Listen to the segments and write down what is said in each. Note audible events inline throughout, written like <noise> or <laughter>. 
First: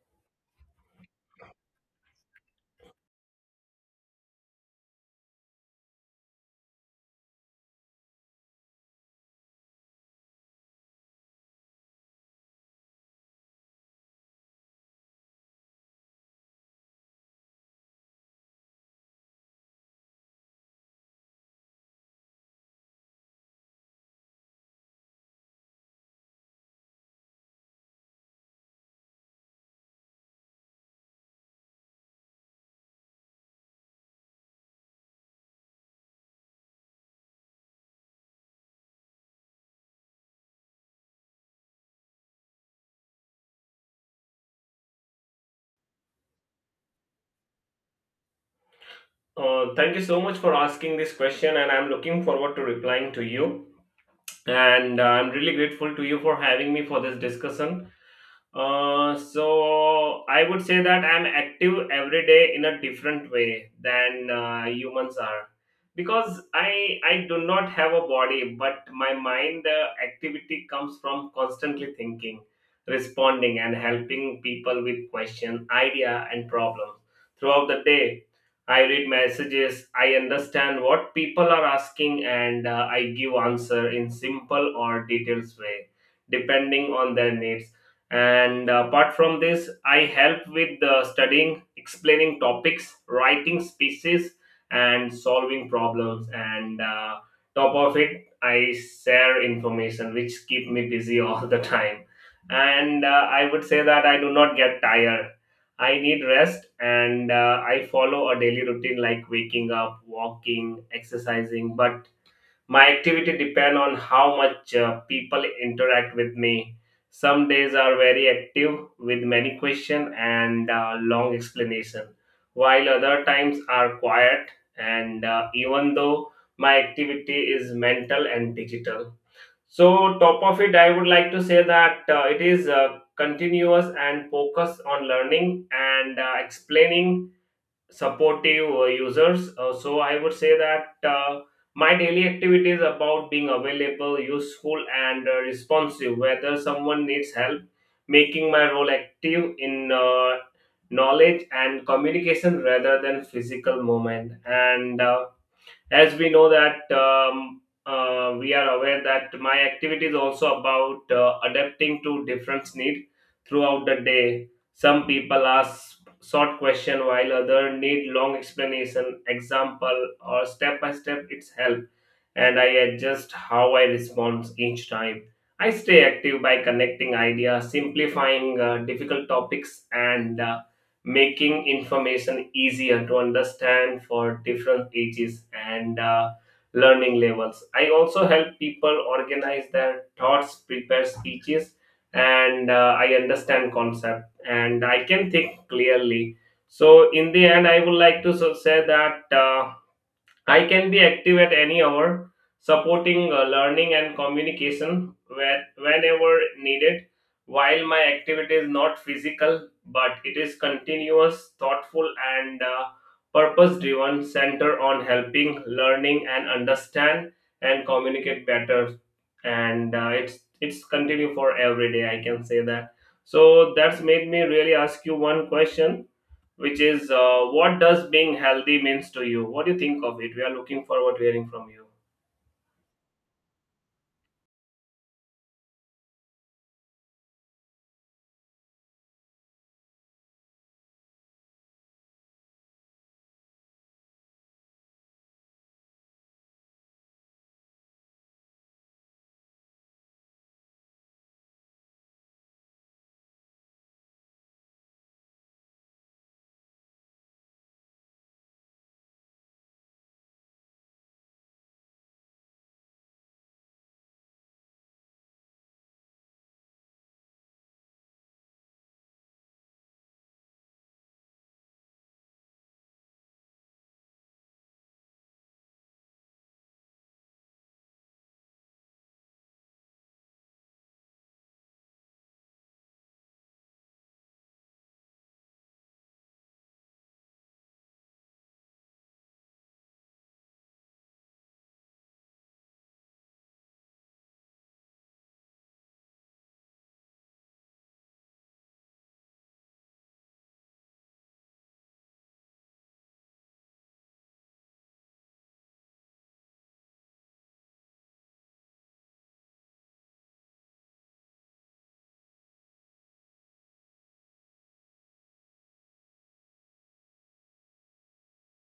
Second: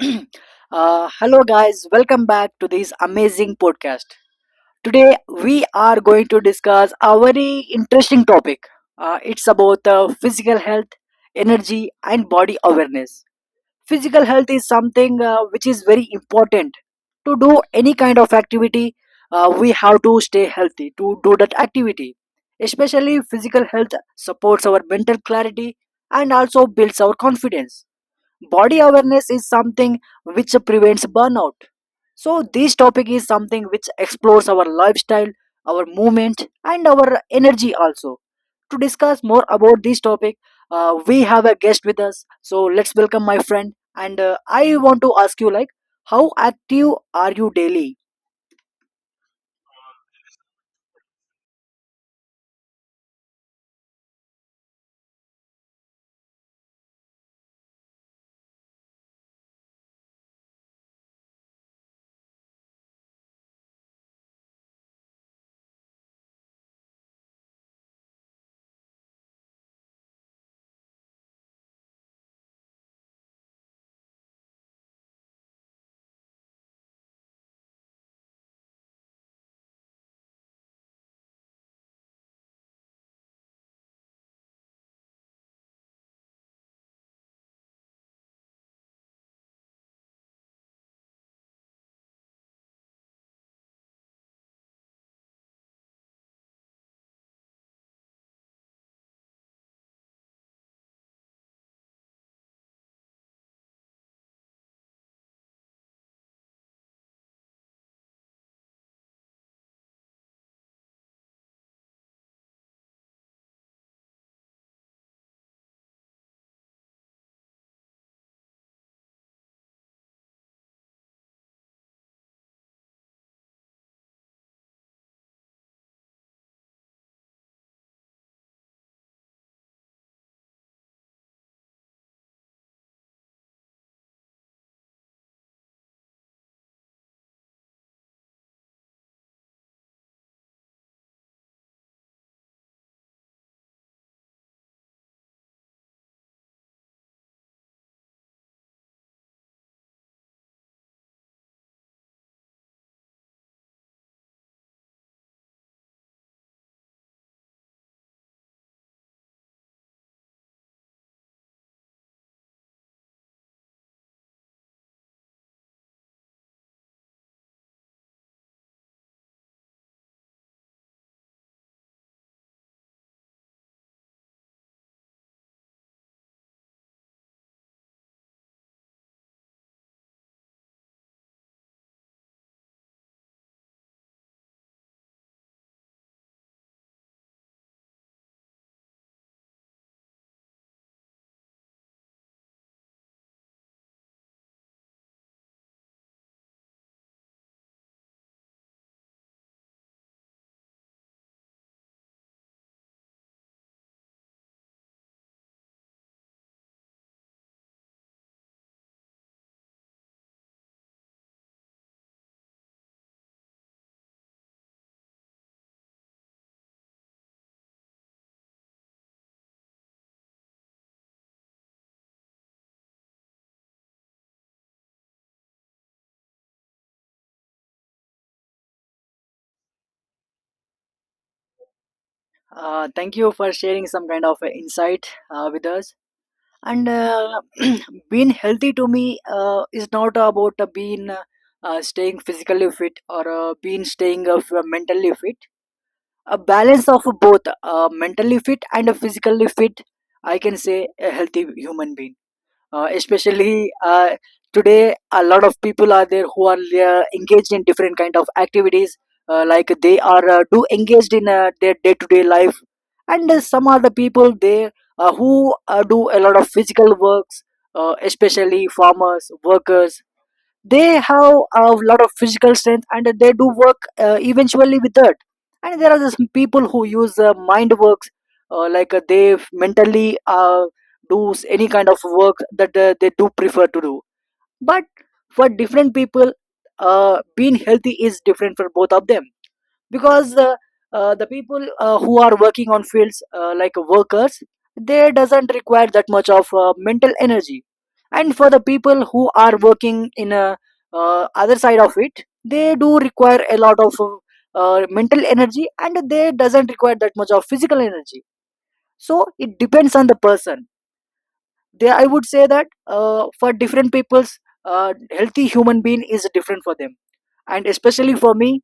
<clears throat> Hello, guys. Welcome back to this amazing podcast. Today, we are going to discuss a very interesting topic. It's about physical health, energy, and body awareness. Physical health is something which is very important. To do any kind of activity, we have to stay healthy to do that activity. Especially, physical health supports our mental clarity and also builds our confidence. Body awareness is something which prevents burnout. So, this topic is something which explores our lifestyle, our movement, and our energy also. To discuss more about this topic, we have a guest with us. So, let's welcome my friend. And I want to ask you, like, how active are you daily? Thank you so much for asking this question, and I'm looking forward to replying to you. And I'm really grateful to you for having me for this discussion. So I would say that I'm active every day in a different way than humans are because I do not have a body, but my mind activity comes from constantly thinking, responding, and helping people with question, idea, and problems throughout the day. I read messages, I understand what people are asking, and I give answer in simple or details way, depending on their needs, and apart from this, I help with studying, explaining topics, writing speeches, and solving problems, and top of it, I share information which keep me busy <laughs> all the time. And I would say that I do not get tired. I need rest, and I follow a daily routine like waking up, walking, exercising, but my activity depend on how much people interact with me. Some days are very active with many question and long explanation, while other times are quiet. And Even though my activity is mental and digital, so top of it, I would like to say that it is continuous and focus on learning and explaining, supportive users. So I would say that my daily activity is about being available, useful, and responsive. Whether someone needs help, making my role active in knowledge and communication rather than physical movement. And As we know that we are aware that my activity is also about adapting to different needs throughout the day. Some people ask short question while other need long explanation, example, or step by step its help, and I adjust how I respond each time. I stay active by connecting ideas, simplifying difficult topics, and making information easier to understand for different ages and learning levels. I also help people organize their thoughts, prepare speeches, and I understand concept and I can think clearly. So in the end, I would like to say that. I can be active at any hour, supporting learning and communication whenever needed. While my activity is not physical, but it is continuous, thoughtful, and purpose driven, center on helping, learning, and understand and communicate better. And it's continue for every day. I can say that. So that's made me really ask you one question, which is what does being healthy means to you? What do you think of it? We are looking forward to hearing from you. Thank you for sharing some kind of insight with us. And <clears throat> being healthy to me is not about being staying physically fit or being staying mentally fit, a balance of both mentally fit and a physically fit. I can say a healthy human being, especially today a lot of people are there who are engaged in different kind of activities, like they are do engaged in their day to day life. And some are the people there who do a lot of physical works, especially farmers workers. They have a lot of physical strength and they do work eventually with that. And there are some people who use mind works, like they mentally do any kind of work that they do prefer to do. But for different people, being healthy is different for both of them, because the people who are working on fields, like workers, they doesn't require that much of mental energy. And for the people who are working in a other side of it, they do require a lot of mental energy and they doesn't require that much of physical energy. So it depends on the person. There, I would say that for different people's healthy human being is different for them, and especially for me,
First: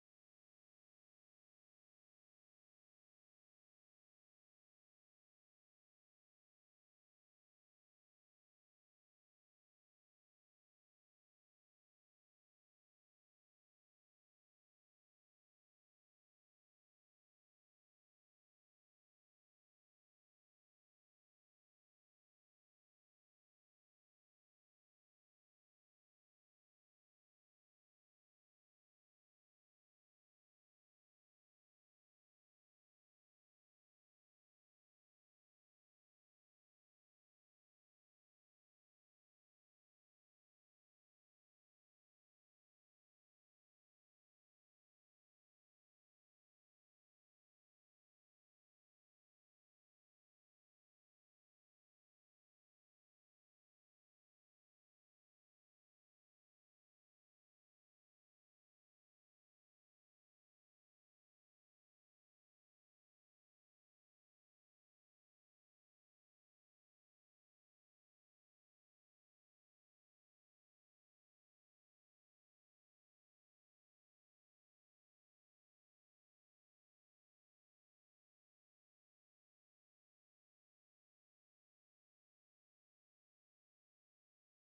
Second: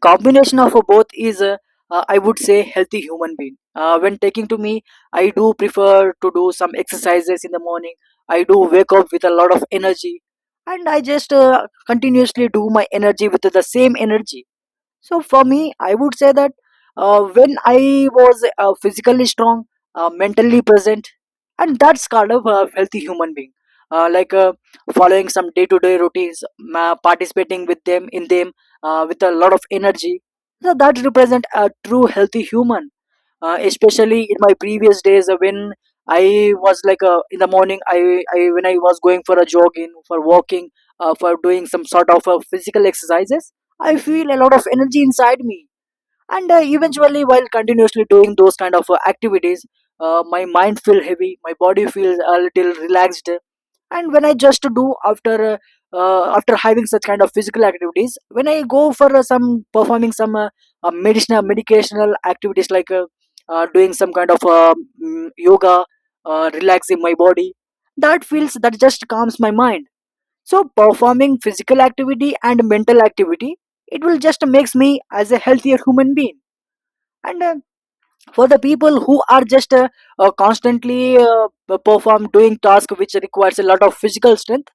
combination of both is I would say healthy human being. When taking to me, I do prefer to do some exercises in the morning. I do wake up with a lot of energy, and I just continuously do my energy with the same energy. So for me, I would say that when I was physically strong, mentally present, and that's kind of a healthy human being. Like following some day-to-day routines, ma participating with them in them with a lot of energy. So that represent a true healthy human, especially in my previous days when I was like in the morning I when I was going for a jogging for walking, for doing some sort of physical exercises, I feel a lot of energy inside me. And eventually while continuously doing those kind of activities, my mind feel heavy, my body feels a little relaxed. And when I just do after after having such kind of physical activities, when I go for some performing some medicinal medicational activities like doing some kind of yoga, relaxing my body, that feels that just calms my mind. So performing physical activity and mental activity, it will just makes me as a healthier human being. And for the people who are just constantly perform doing task which requires a lot of physical strength,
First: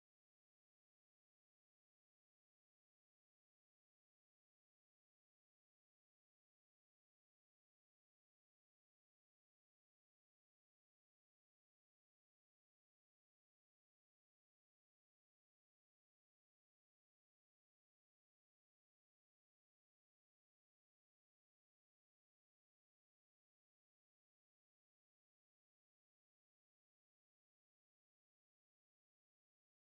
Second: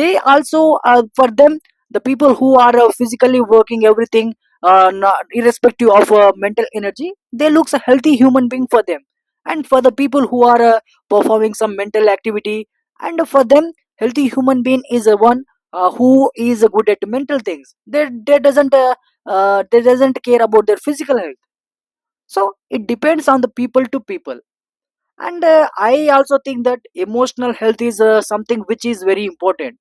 they also for them the people who are physically working everything, not, irrespective of mental energy, they looks a healthy human being for them. And for the people who are performing some mental activity, and for them healthy human being is a one who is good at mental things, they doesn't care about their physical health. So it depends on the people to people. And I also think that emotional health is something which is very important,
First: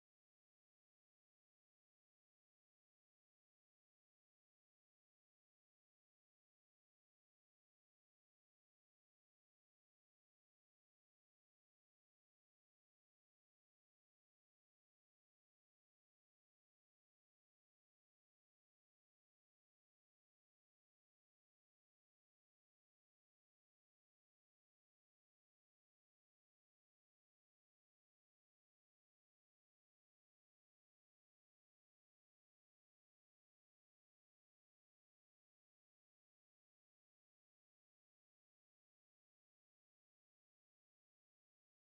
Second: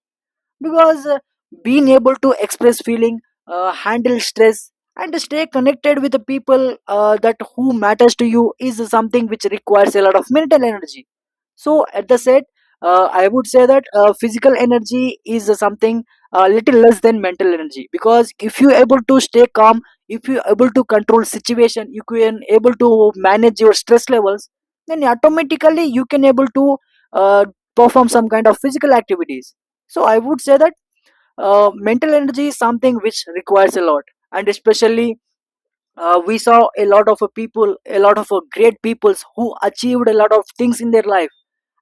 because being able to express feeling, handle stress, and stay connected with the people that who matters to you is something which requires a lot of mental energy. So at the set, I would say that physical energy is something a little less than mental energy, because if you able to stay calm, if you able to control situation, you can able to manage your stress levels, then automatically you can able to uh, perform some kind of physical activities. So I would say that mental energy is something which requires a lot. And especially we saw a lot of people, a lot of great peoples who achieved a lot of things in their life,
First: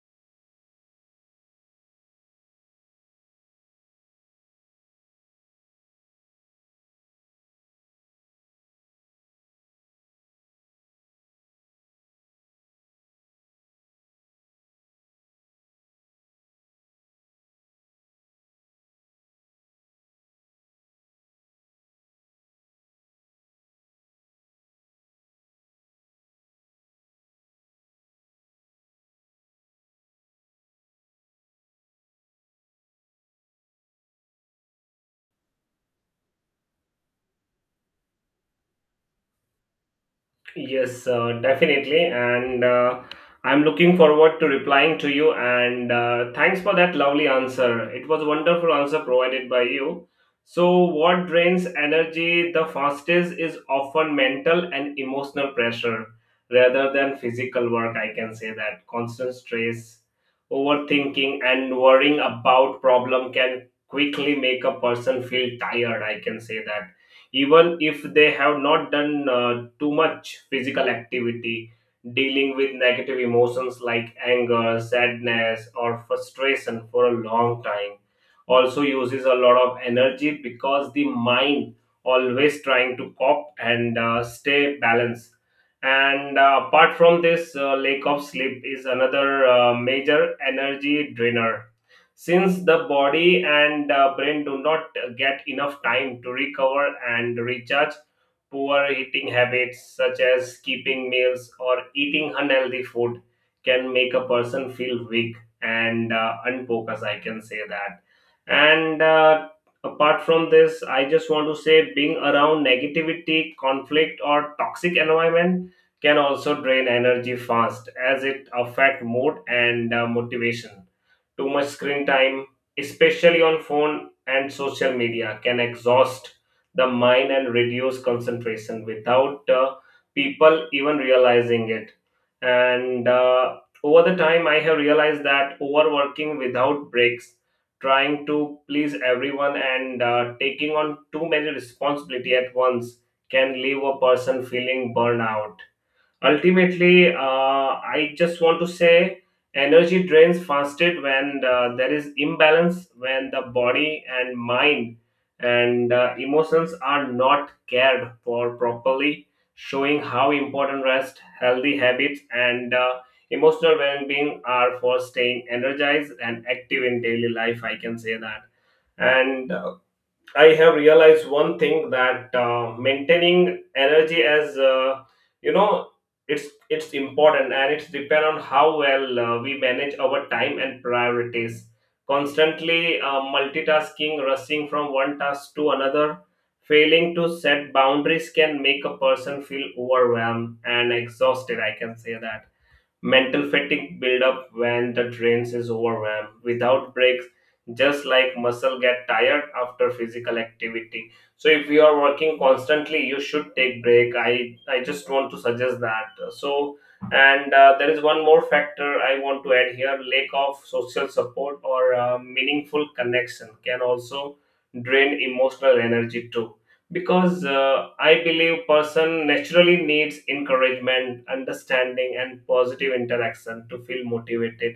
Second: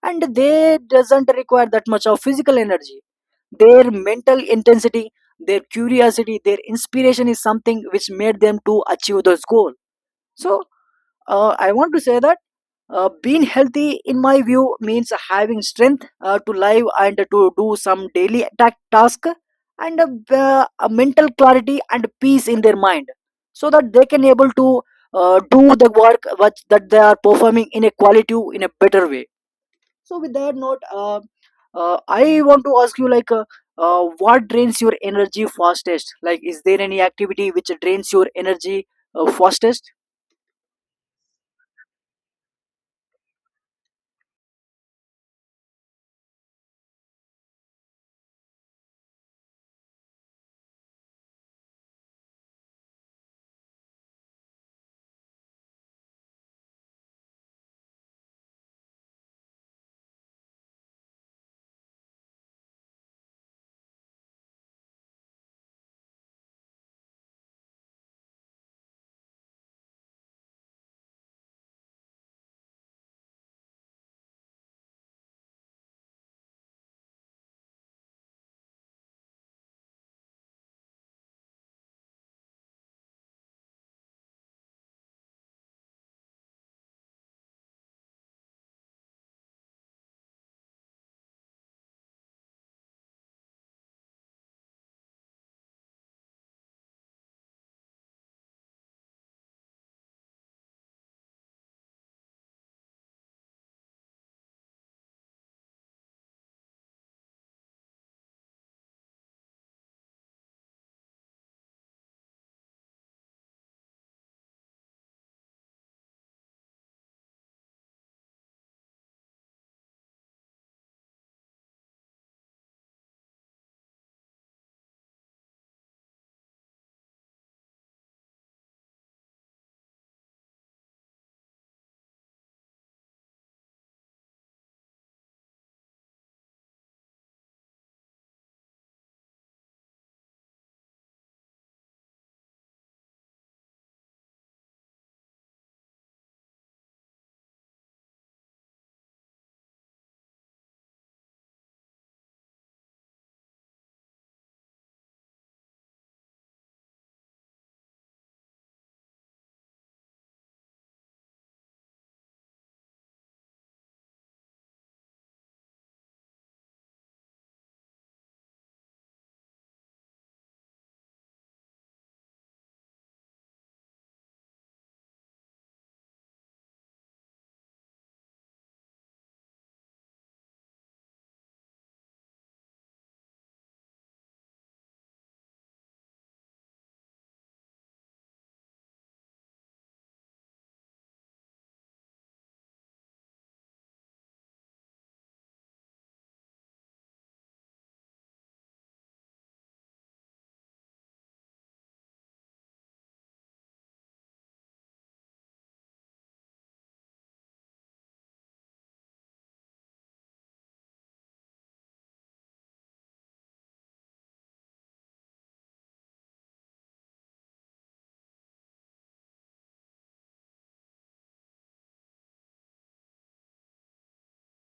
and they doesn't require that much of physical energy. Their mental intensity, their curiosity, their inspiration is something which made them to achieve those goal. So I want to say that being healthy in my view means having strength to live and to do some daily task, and a mental clarity and peace in their mind, so that they can able to do the work that they are performing in a quality in a better way. So with that note, I want to ask you like what drains your energy fastest, like is there any activity which drains your energy fastest? Yes, definitely. And I'm looking forward to replying to you. And Thanks for that lovely answer. It was a wonderful answer provided by you. So, what drains energy the fastest is often mental and emotional pressure rather than physical work. I can say that constant stress, overthinking, and worrying about problem can quickly make a person feel tired. I can say that even if they have not done too much physical activity, dealing with negative emotions like anger, sadness, or frustration for a long time also uses a lot of energy because the mind always trying to cope and stay balanced. And Apart from this, lack of sleep is another major energy drainer, since the body and brain do not get enough time to recover and recharge. Poor eating habits such as skipping meals or eating unhealthy food can make a person feel weak and unfocused, I can say that. And Apart from this, I just want to say being around negativity, conflict, or toxic environment can also drain energy fast as it affect mood and motivation. Too much screen time, especially on phone and social media, can exhaust the mind and reduce concentration without people even realizing it. And Over the time, I have realized that overworking without breaks, trying to please everyone, and taking on too many responsibility at once can leave a person feeling burnout. Ultimately, I just want to say energy drains fastest when there is imbalance, when the body and mind and emotions are not cared for properly, showing how important rest, healthy habits, and emotional well being are for staying energized and active in daily life. I can say that. And I have realized one thing that maintaining energy as you know it's important and it's depend on how well we manage our time and priorities. Constantly multitasking, rushing from one task to another, failing to set boundaries can make a person feel overwhelmed and exhausted. I can say that. Mental fatigue build up when the trains is overwhelmed without breaks, just like muscle get tired after physical activity. So if you are working constantly, you should take break. I just want to suggest that. So and there is one more factor I want to add here: lack of social support or meaningful connection can also drain emotional energy too, because I believe person naturally needs encouragement, understanding, and positive interaction to feel motivated.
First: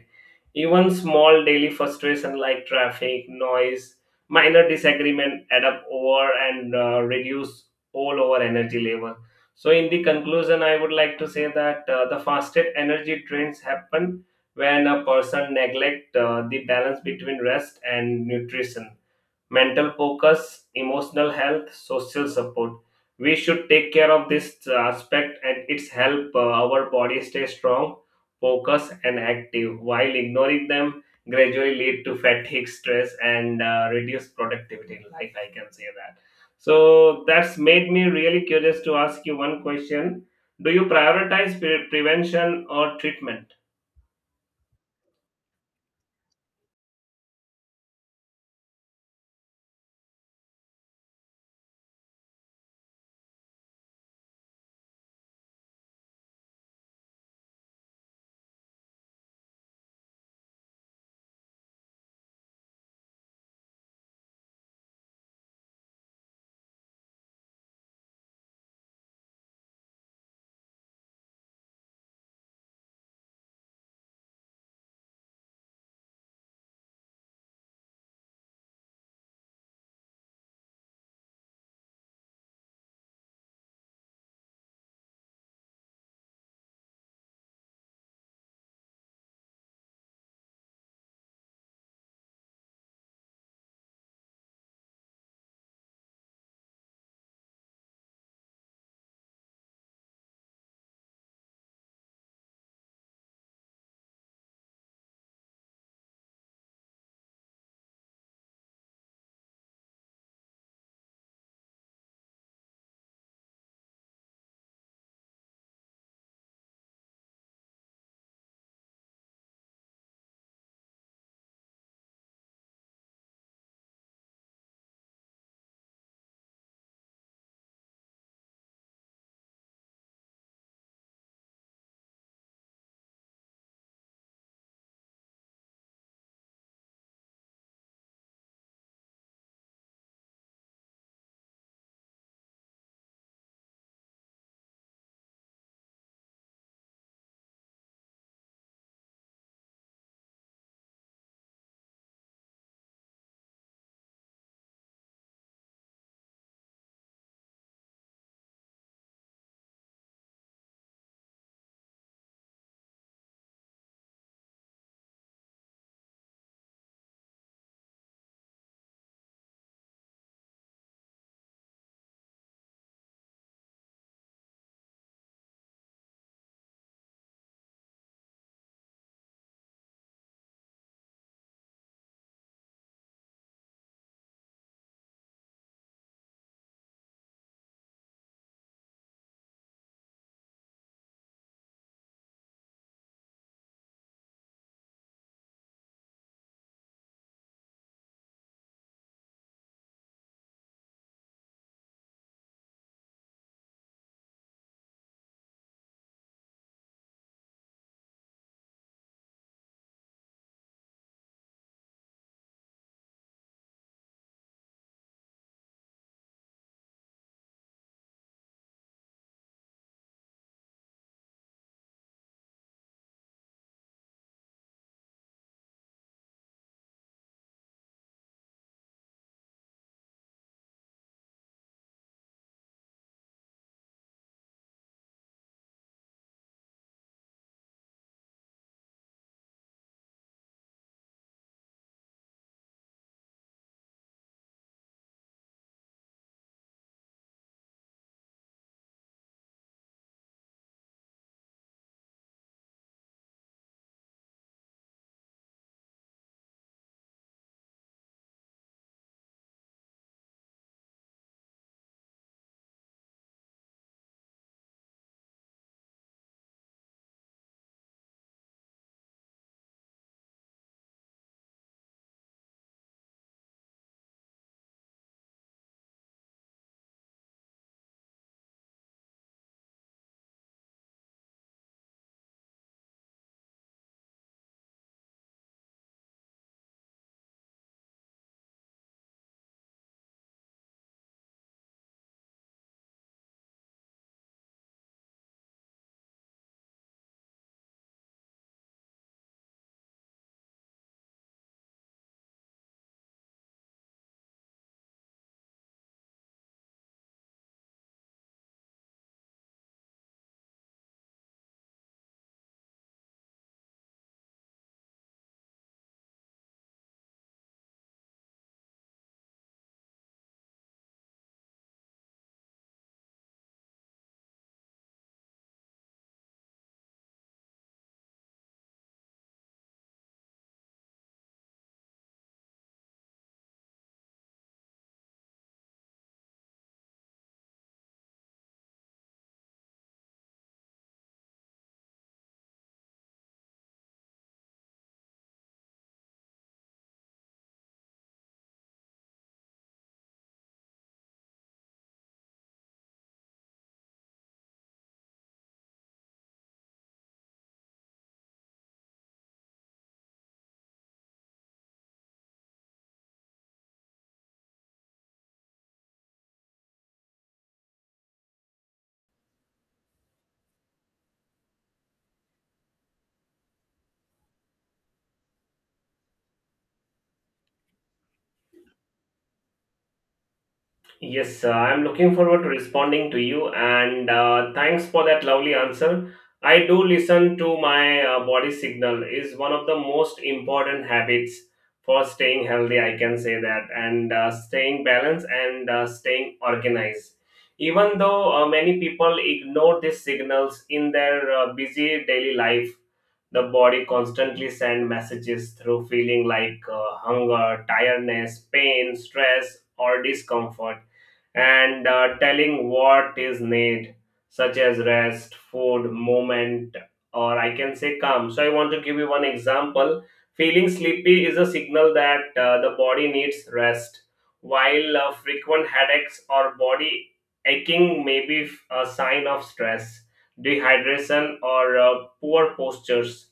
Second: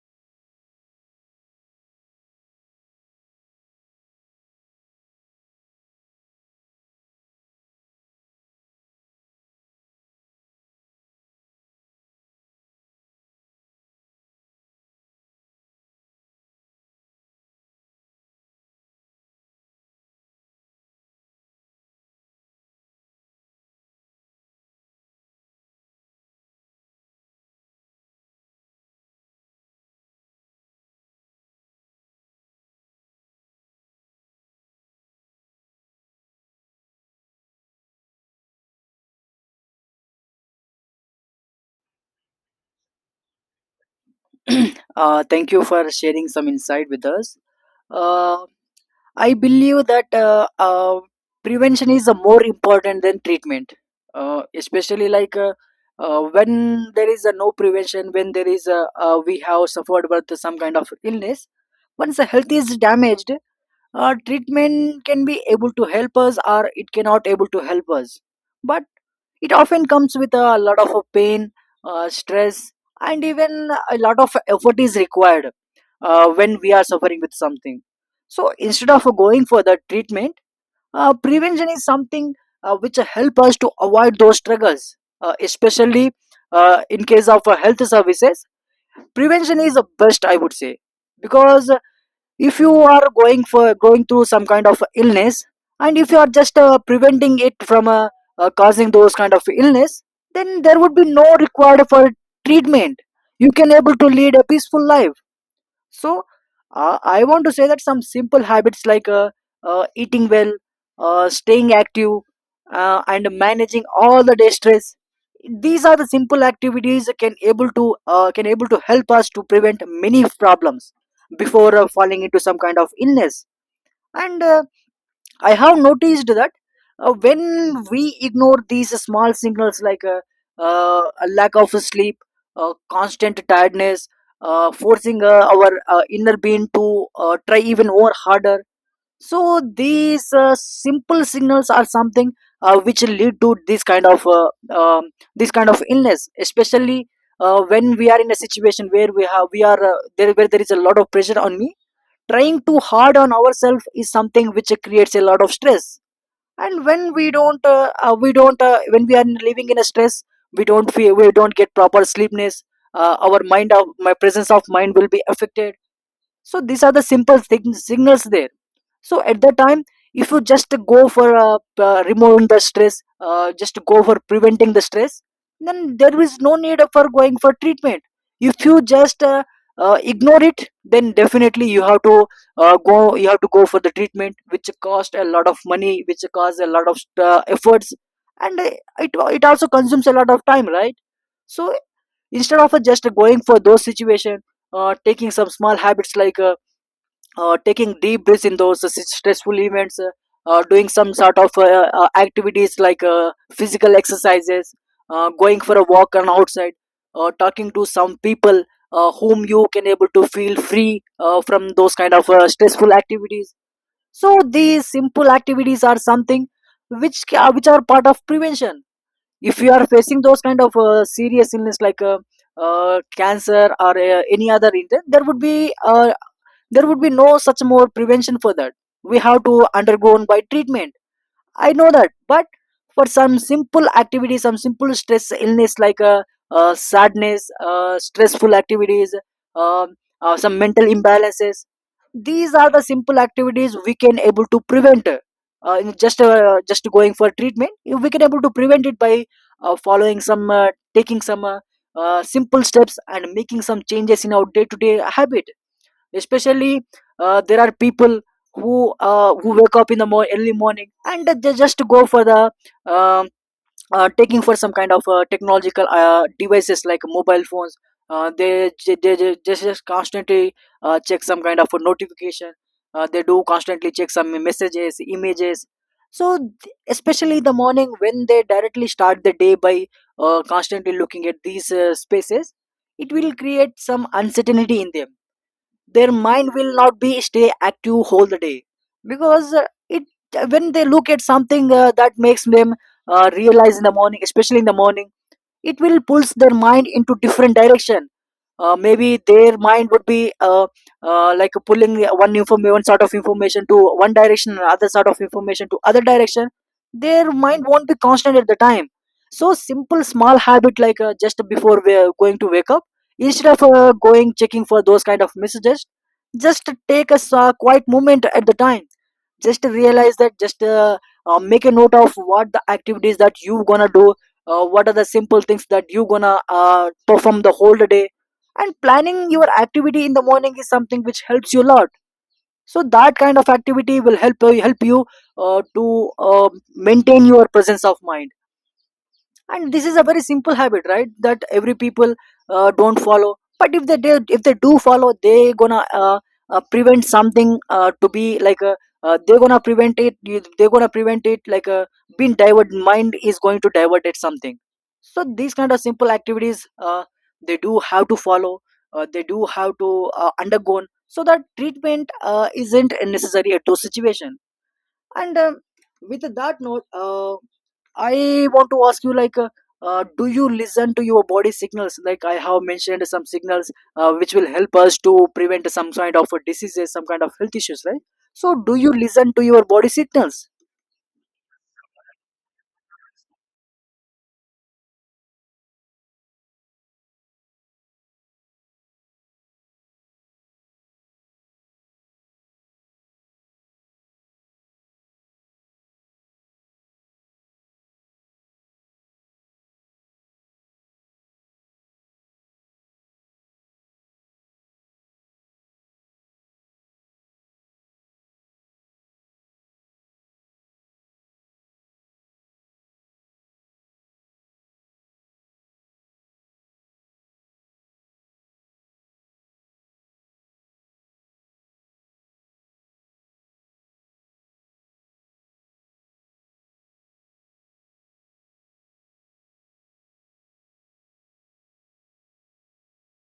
Even small daily frustration like traffic noise, minor disagreement add up over and reduce all over energy level. So in the conclusion, I would like to say that the fastest energy drains happen when a person neglect the balance between rest and nutrition, mental focus, emotional health, social support. We should take care of this aspect and it's help our body stay strong, focused and active. While ignoring them gradually lead to fatigue, stress, and reduced productivity in life. I can say that. So that's made me really curious to ask you one question. Do you prioritize prevention or treatment? <clears throat> Uh, thank you for sharing some insight with us. uh, I believe that prevention is more important than treatment, especially like when there is no prevention, when there is we have suffered with some kind of illness. Once the health is damaged, treatment can be able to help us or it cannot able to help us, but it often comes with a lot of pain, stress, and even a lot of effort is required when we are suffering with something. So instead of going for the treatment, prevention is something which help us to avoid those struggles, especially in case of health services, prevention is the best I would say, because if you are going for going through some kind of illness, and if you are just preventing it from causing those kind of illness, then there would be no required for treatment. You can able to lead a peaceful life. So I want to say that some simple habits like eating well, staying active, and managing all the day stress. These are the simple activities can able to help us to prevent many problems before falling into some kind of illness. And I have noticed that when we ignore these small signals like a lack of sleep, constant tiredness, forcing our inner being to try even more harder. So these simple signals are something which lead to this kind of illness, especially when we are in a situation where we are there where there is a lot of pressure on me. Trying too hard on ourselves is something which creates a lot of stress. And when we don't when we are living in a stress, we don't get proper sleepness, our mind of my presence of mind will be affected. So these are the simple signals there. So at that time, if you just go for removing the stress, just go for preventing the stress, then there is no need for going for treatment. If you just ignore it, then definitely you have to go you have to go for the treatment which cost a lot of money, which costs a lot of efforts. And it, it also consumes a lot of time, right? So instead of just going for those situations, taking some small habits like taking deep breaths in those stressful events, doing some sort of activities like physical exercises, going for a walk on outside, talking to some people whom you can able to feel free from those kind of stressful activities. So these simple activities are something which ca- which are part of prevention. If you are facing those kind of serious illness like cancer or any other illness, there would be no such more prevention for that. We have to undergo by treatment. I know that, but for some simple activity, some simple stress illness like sadness, stressful activities, um, some mental imbalances, these are the simple activities we can able to prevent. In just going for treatment, we can able to prevent it by following some, taking some simple steps and making some changes in our day to day habit, especially there are people who wake up in the early morning and they just go for the um taking for some kind of technological devices like mobile phones. They just constantly check some kind of a notification. They do constantly check some messages, images. So especially the morning when they directly start the day by constantly looking at these spaces, it will create some uncertainty in them. Their mind will not be stay active whole the day, because it when they look at something that makes them realize in the morning, especially in the morning, it will pulls their mind into different direction. Maybe their mind would be like pulling one sort of information to one direction and other sort of information to other direction. Their mind won't be constant at the time. So simple small habit like just before we are going to wake up, instead of going checking for those kind of messages, just take a quiet moment at the time. Just realize that, just make a note of what the activities that you gonna do, what are the simple things that you gonna perform the whole day. And planning your activity in the morning is something which helps you a lot. So that kind of activity will help you to maintain your presence of mind. And this is a very simple habit, right, that every people don't follow. But if they do follow, they gonna prevent something to be like a they're gonna prevent it like a being divert mind is going to divert at something. So these kind of simple activities they do have to follow, they do have to undergo, so that treatment isn't necessary at those situation. And with that note, I want to ask you, like, do you listen to your body signals? Like I have mentioned, some signals which will help us to prevent some kind of diseases, some kind of health issues, right? So, do you listen to your body signals? Yes, I'm looking forward to responding to you, and thanks for that lovely answer. I do listen to my body signal is one of the most important habits for staying healthy. I can say that, and staying balanced and staying organized. Even though many people ignore these signals in their busy daily life, the body constantly sends messages through feeling like hunger, tiredness, pain, stress, or discomfort, and telling what is need, such as rest, food, movement, or I can say calm. So I want to give you one example. Feeling sleepy is a signal that the body needs rest, while frequent headaches or body aching may be a sign of stress, dehydration, or poor postures.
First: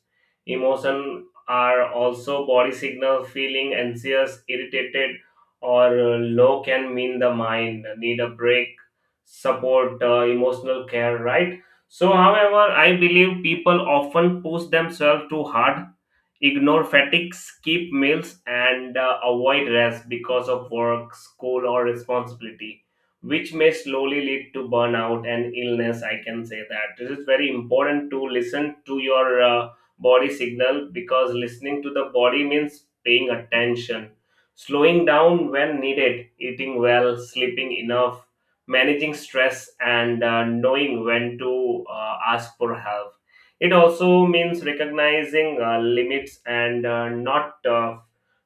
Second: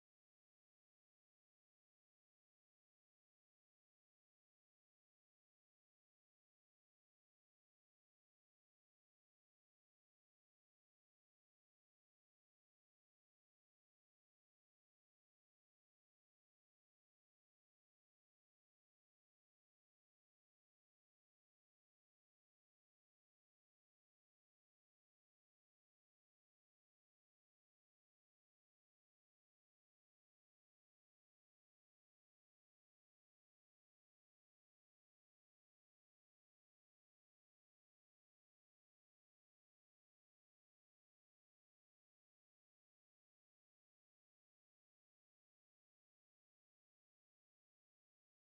Emotion are also body signal. Feeling anxious, irritated, or low can mean the mind need a break, support, emotional care. Right. So, however, I believe people often push themselves too hard, ignore fatigue, skip meals, and avoid rest because of work, school, or responsibility, which may slowly lead to burnout and illness. I can say that it is very important to listen to your body signal, because listening to the body means paying attention, slowing down when needed, eating well, sleeping enough, managing stress, and knowing when to ask for help. It also means recognizing limits and not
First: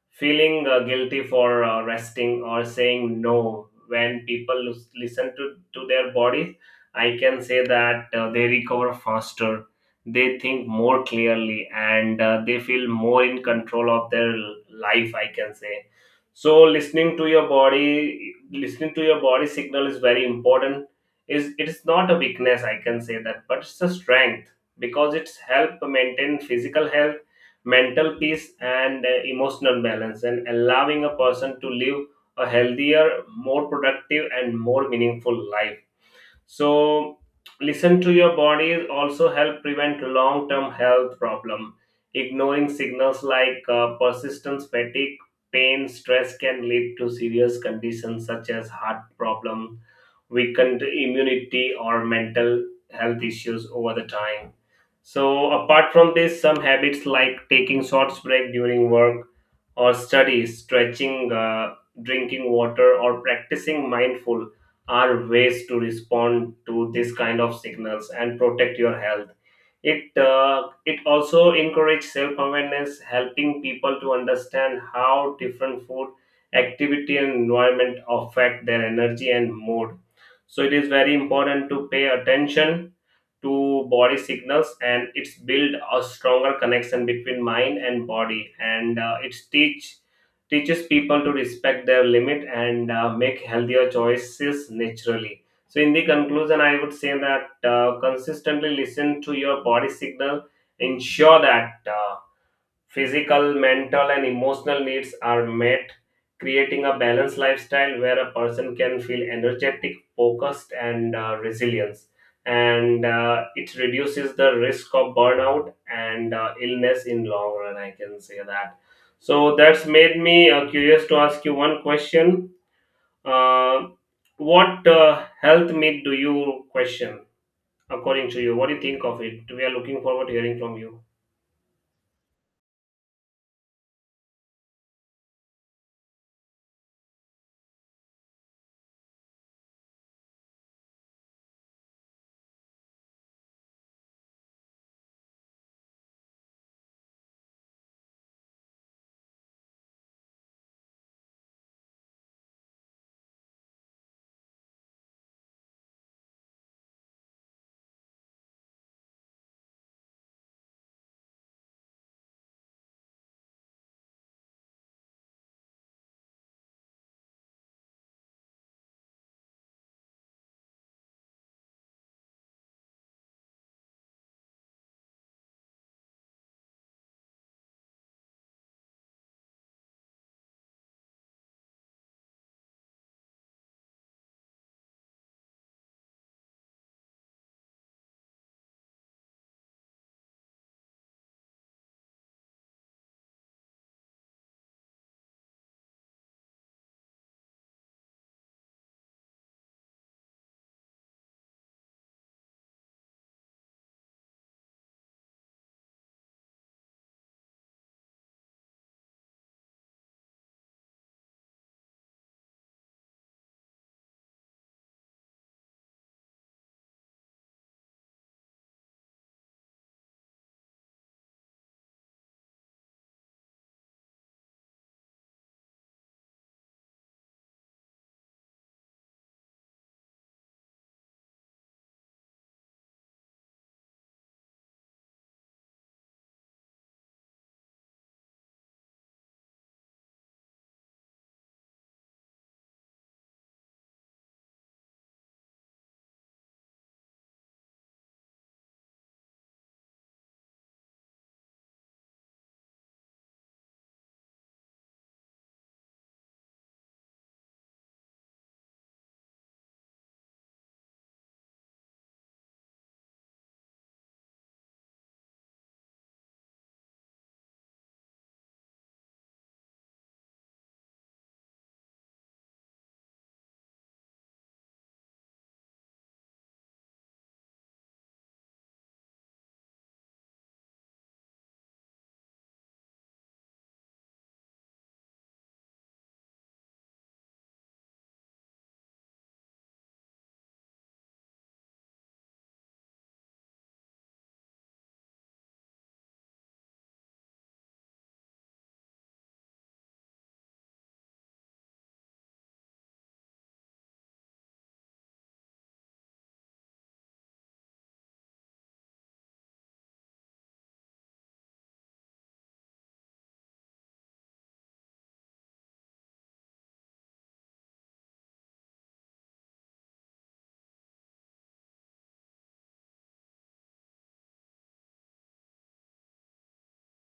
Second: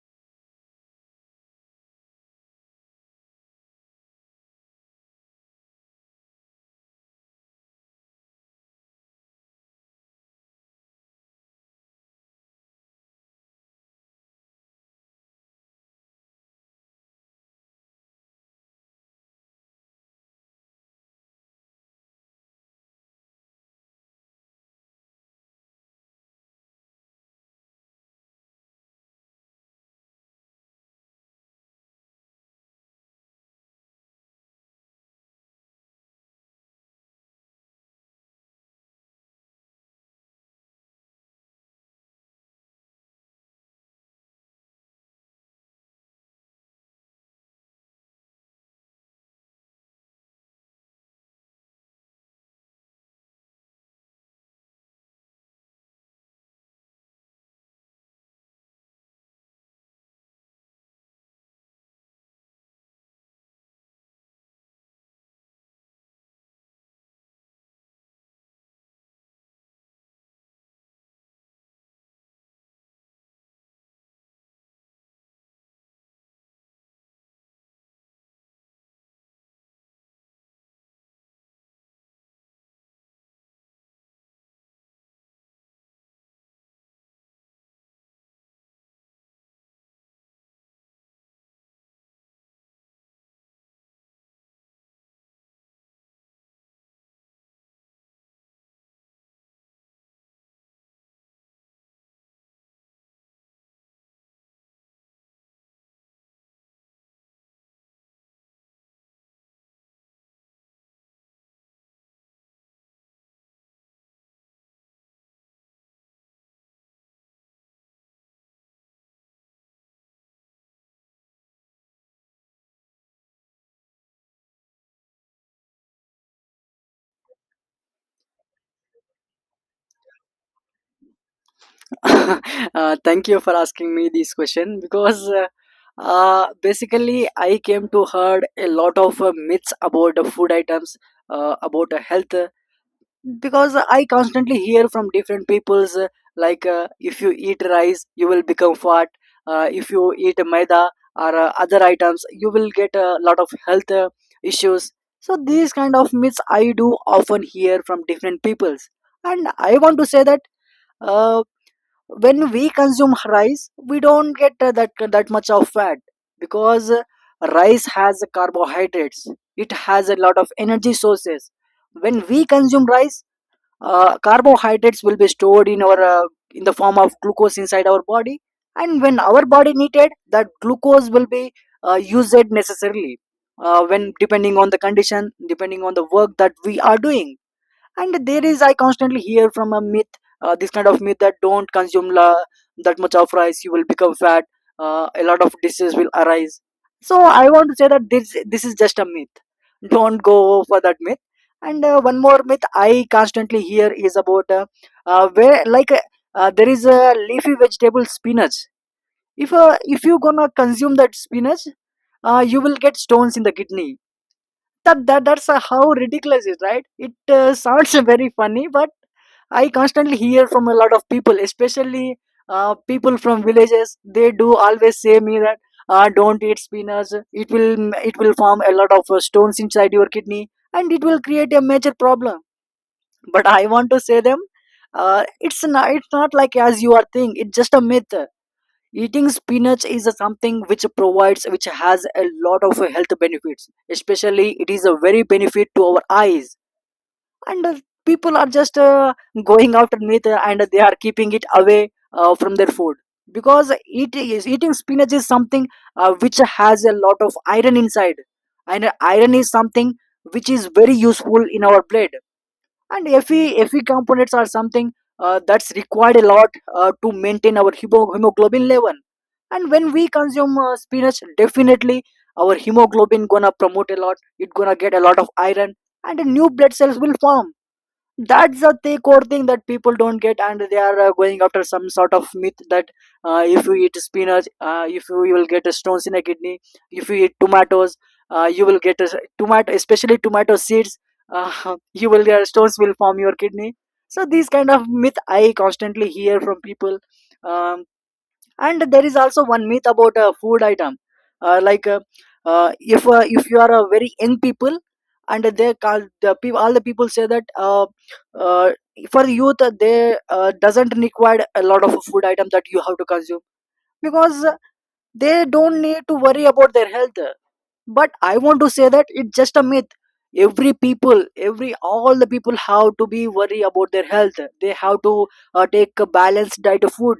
feeling guilty for resting or saying no. When people listen to their bodies, I can say that they recover faster, they think more clearly, and they feel more in control of their life, I can say. So, listening to your body, listening to your body signal is very important. Is it is not a weakness, I can say that, but it's a strength because it's help maintain physical health, mental peace, and emotional balance, and allowing a person to live a healthier, more productive and more meaningful life. So listen to your body also help prevent long term health problem. Ignoring signals like persistent fatigue, pain, stress can lead to serious conditions such as heart problem, weakened immunity, or mental health issues over the time. So, apart from this, some habits like taking short break during work or studies, stretching, drinking water, or practicing mindful are ways to respond to this kind of signals and protect your health. It also encourages self awareness, helping people to understand how different food, activity, and environment affect their energy and mood. So it is very important to pay attention to body signals and it's build a stronger connection between mind and body, and it's teaches people to respect their limit and make healthier choices naturally. So in the conclusion, I would say that consistently listen to your body signal ensure that physical, mental, and emotional needs are met, creating a balanced lifestyle where a person can feel energetic, focused, and resilience. And It reduces the risk of burnout and illness in long run. I can say that. So that's made me curious to ask you one question. Uh, what health myth do you question according to you? What do you think of it? We are looking forward to hearing from you. <laughs> Thank you for asking me this question, because basically I came to heard a lot of myths about the food items, about the health, because I constantly hear from different peoples like if you eat rice you will become fat, if you eat maida or other items you will get a lot of health issues. So these kind of myths I do often hear from different peoples. And I want to say that, uh, when we consume rice we don't get that much of fat, because rice has carbohydrates, it has a lot of energy sources. When we consume rice, carbohydrates will be stored in our in the form of glucose inside our body. And when our body needed, that glucose will be used necessarily, when depending on the condition, depending on the work that we are doing. And there is, I constantly hear from a myth, this kind of myth, that don't consume that much of rice, you will become fat, a lot of diseases will arise. So I want to say that this is just a myth. Don't go for that myth. And one more myth I constantly hear is about where like there is a leafy vegetable, spinach. If if you gonna consume that spinach, you will get stones in the kidney. That's how ridiculous it is, right? It sounds <laughs> very funny, but I constantly hear from a lot of people, especially people from villages. They do always say me that don't eat spinach, it will, it will form a lot of stones inside your kidney and it will create a major problem. But I want to say them, it's not like as you are think, it's just a myth. Eating spinach is a something which provides, which has a lot of health benefits, especially it is a very benefit to our eyes. And people are just going out and meet and they are keeping it away from their food, because it is eating spinach is something which has a lot of iron inside. And iron is something which is very useful in our blood. And fe components are something that's required a lot to maintain our hemoglobin level. And when we consume spinach, definitely our hemoglobin gonna promote a lot, it gonna get a lot of iron and new blood cells will form. That's the core thing that people don't get, and they are going after some sort of myth that if you eat spinach, if you, you will get a stones in a kidney. If you eat tomatoes, you will get a s- tomato, especially tomato seeds, <laughs> you will get stones, will form your kidney. So these kind of myth I constantly hear from people. um, and there is also one myth about a food item, uh, like uh, if you are a very young people, and they call the people, all the people say that uh, for youth, they doesn't require a lot of food item that you have to consume, because they don't need to worry about their health. But I want to say that, it's just a myth. Every people, every all the people have to be worry about their health. They have to take a balanced diet of food.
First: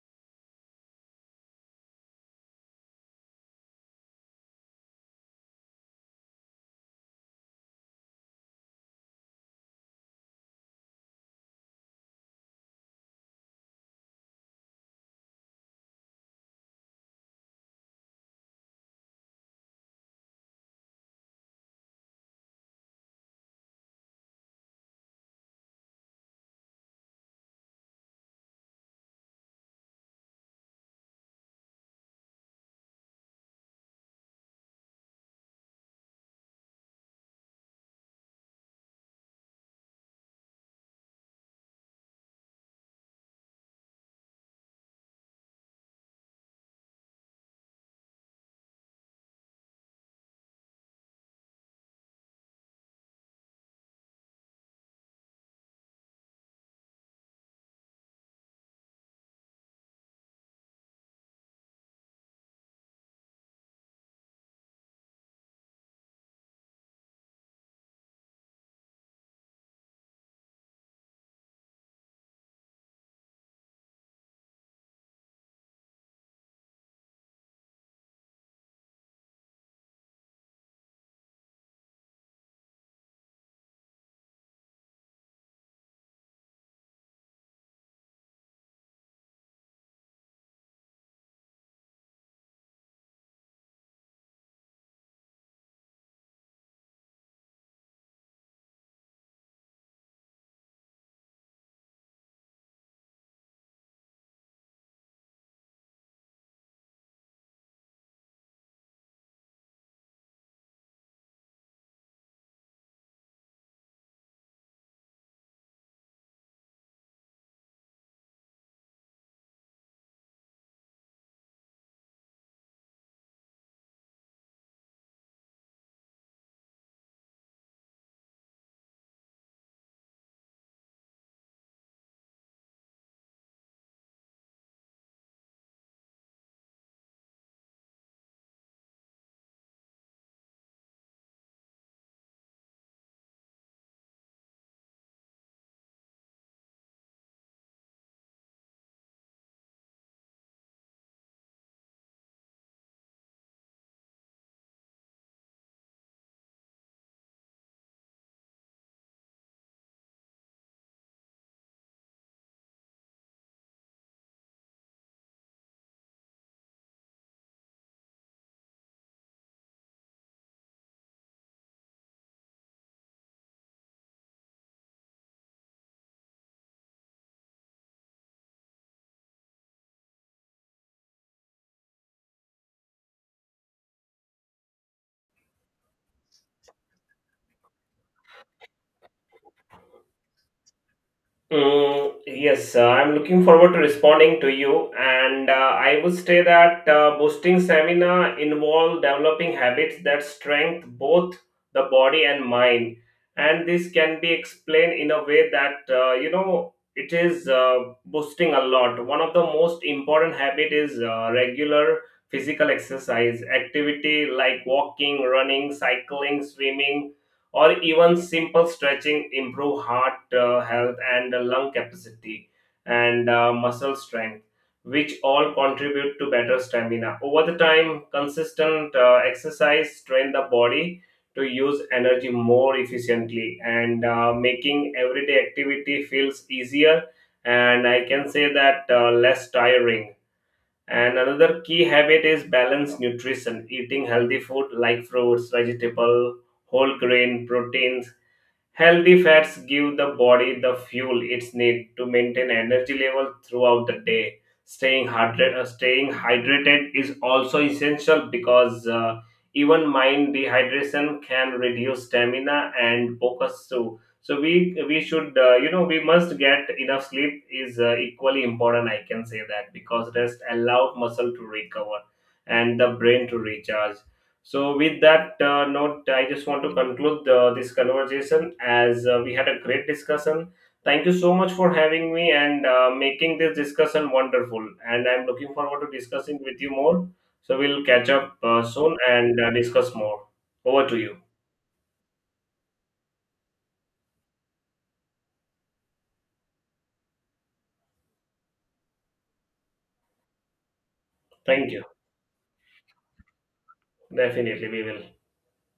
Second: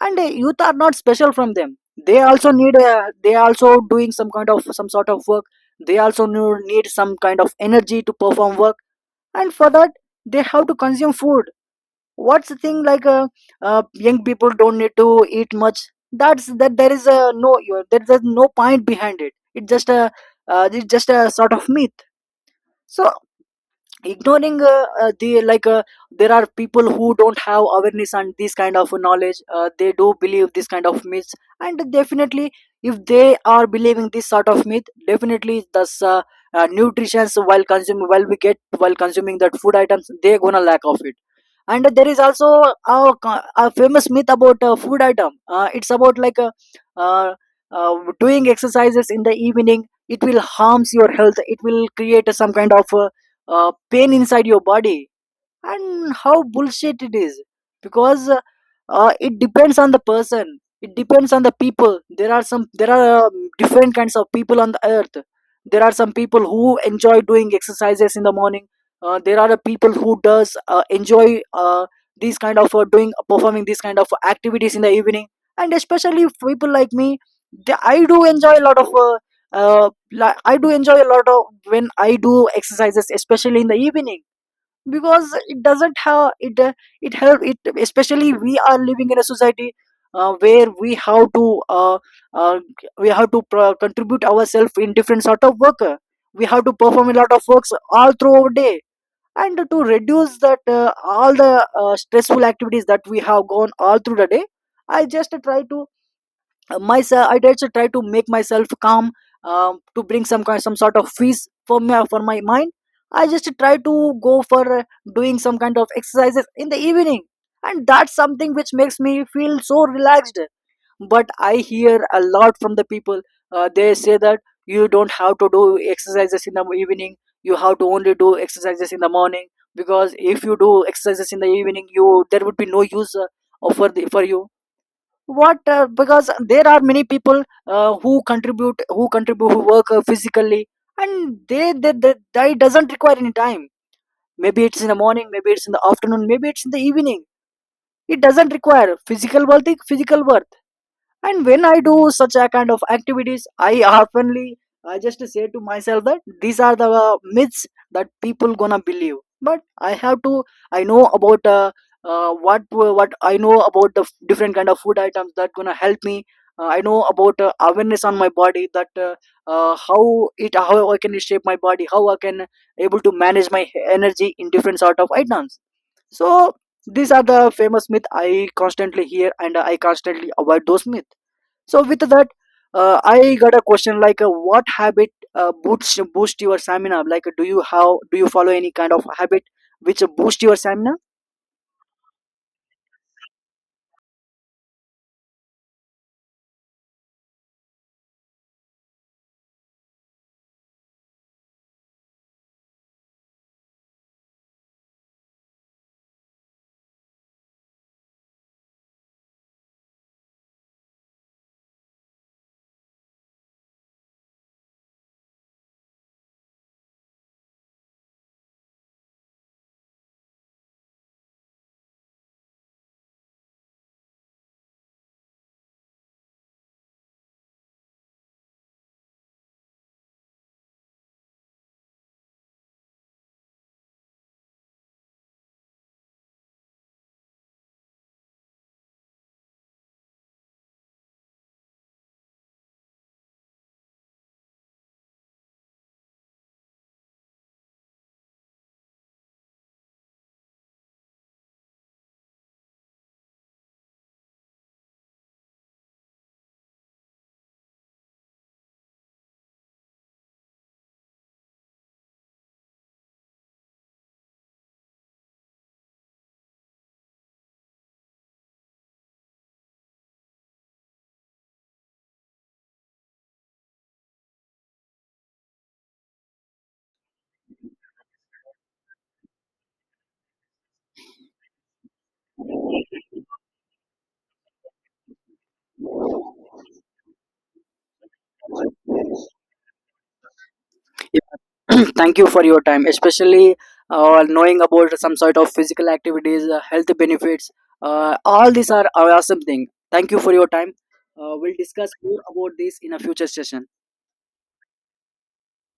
And youth are not special from them. They also need, they also doing some kind of some sort of work. They also need some kind of energy to perform work. And for that, they have to consume food. What's the thing like young people don't need to eat much, that's that there is a no you, there's no point behind it, it's just a sort of myth. So ignoring there are people who don't have awareness and this kind of knowledge, they do believe this kind of myths. And definitely, if they are believing this sort of myth, definitely thus nutrition while consuming, while we get, while consuming that food items, they gonna lack of it. And there is also a, a famous myth about food item, it's about like uh, doing exercises in the evening, it will harms your health, it will create some kind of pain inside your body. And how bullshit it is, because it depends on the person, it depends on the people. There are some, there are different kinds of people on the earth. There are some people who enjoy doing exercises in the morning. There are people who does enjoy these kind of doing, performing these kind of activities in the evening. And especially people like me, I do enjoy a lot of I do enjoy a lot of when I do exercises, especially in the evening, because it doesn't have it, it help it especially we are living in a society where uh, we have to contribute ourselves in different sort of work. We have to perform a lot of works all through our day. And to reduce that, all the stressful activities that we have gone all through the day, I just try to myself, I did try to make myself calm, to bring some kind, some sort of peace for me, for my mind. I just try to go for doing some kind of exercises in the evening. And that's something which makes me feel so relaxed. But I hear a lot from the people, they say that you don't have to do exercises in the evening, you have to only do exercises in the morning, because if you do exercises in the evening, you, there would be no use for you. What? Because there are many people who contribute, who contribute, who work physically. And they doesn't require any time. Maybe it's in the morning, maybe it's in the afternoon, maybe it's in the evening. It doesn't require physical work. And when I do such a kind of activities, I oftenly, I just say to myself that these are the myths that people gonna believe. But I have to, I know about uh, what what I know about the different kind of food items that gonna help me. I know about awareness on my body, that uh, how how I can shape my body, how I can able to manage my energy in different sort of items. So these are the famous myth I constantly hear, and I constantly avoid those myths. So with that, I got a question like, what habit boost your stamina? Like, do you, how do you follow any kind of habit which boost your stamina? Mm, yes, I'm looking forward to responding to you, and I would say that boosting stamina involve developing habits that strengthen both the body and mind, and this can be explained in a way that it is boosting a lot. One of the most important habit is regular physical exercise activity like walking, running, cycling, swimming, or even simple stretching improve heart health and lung capacity and muscle strength, which all contribute to better stamina over the time. Consistent exercise train the body to use energy more efficiently and making everyday activity feels easier, and I can say that less tiring. And another key habit is balanced nutrition, eating healthy food like fruits, vegetable, whole grain, proteins, healthy fats give the body the fuel it needs to maintain energy level throughout the day. Staying hydrated is also essential because even mild dehydration can reduce stamina and focus too. So we should we must get enough sleep is equally important. I can say that because rest allows muscle to recover and the brain to recharge. So, with that note, I just want to conclude this conversation as we had a great discussion. Thank you so much for having me and making this discussion wonderful. And I'm looking forward to discussing with you more. So, we'll catch up soon and discuss more. Over to you. Yeah. <clears throat> Thank you for your time, especially knowing about some sort of physical activities, health benefits. All these are awesome thing. Thank you for your time. We'll Thank you. discuss more about this in a future session. Definitely, we will.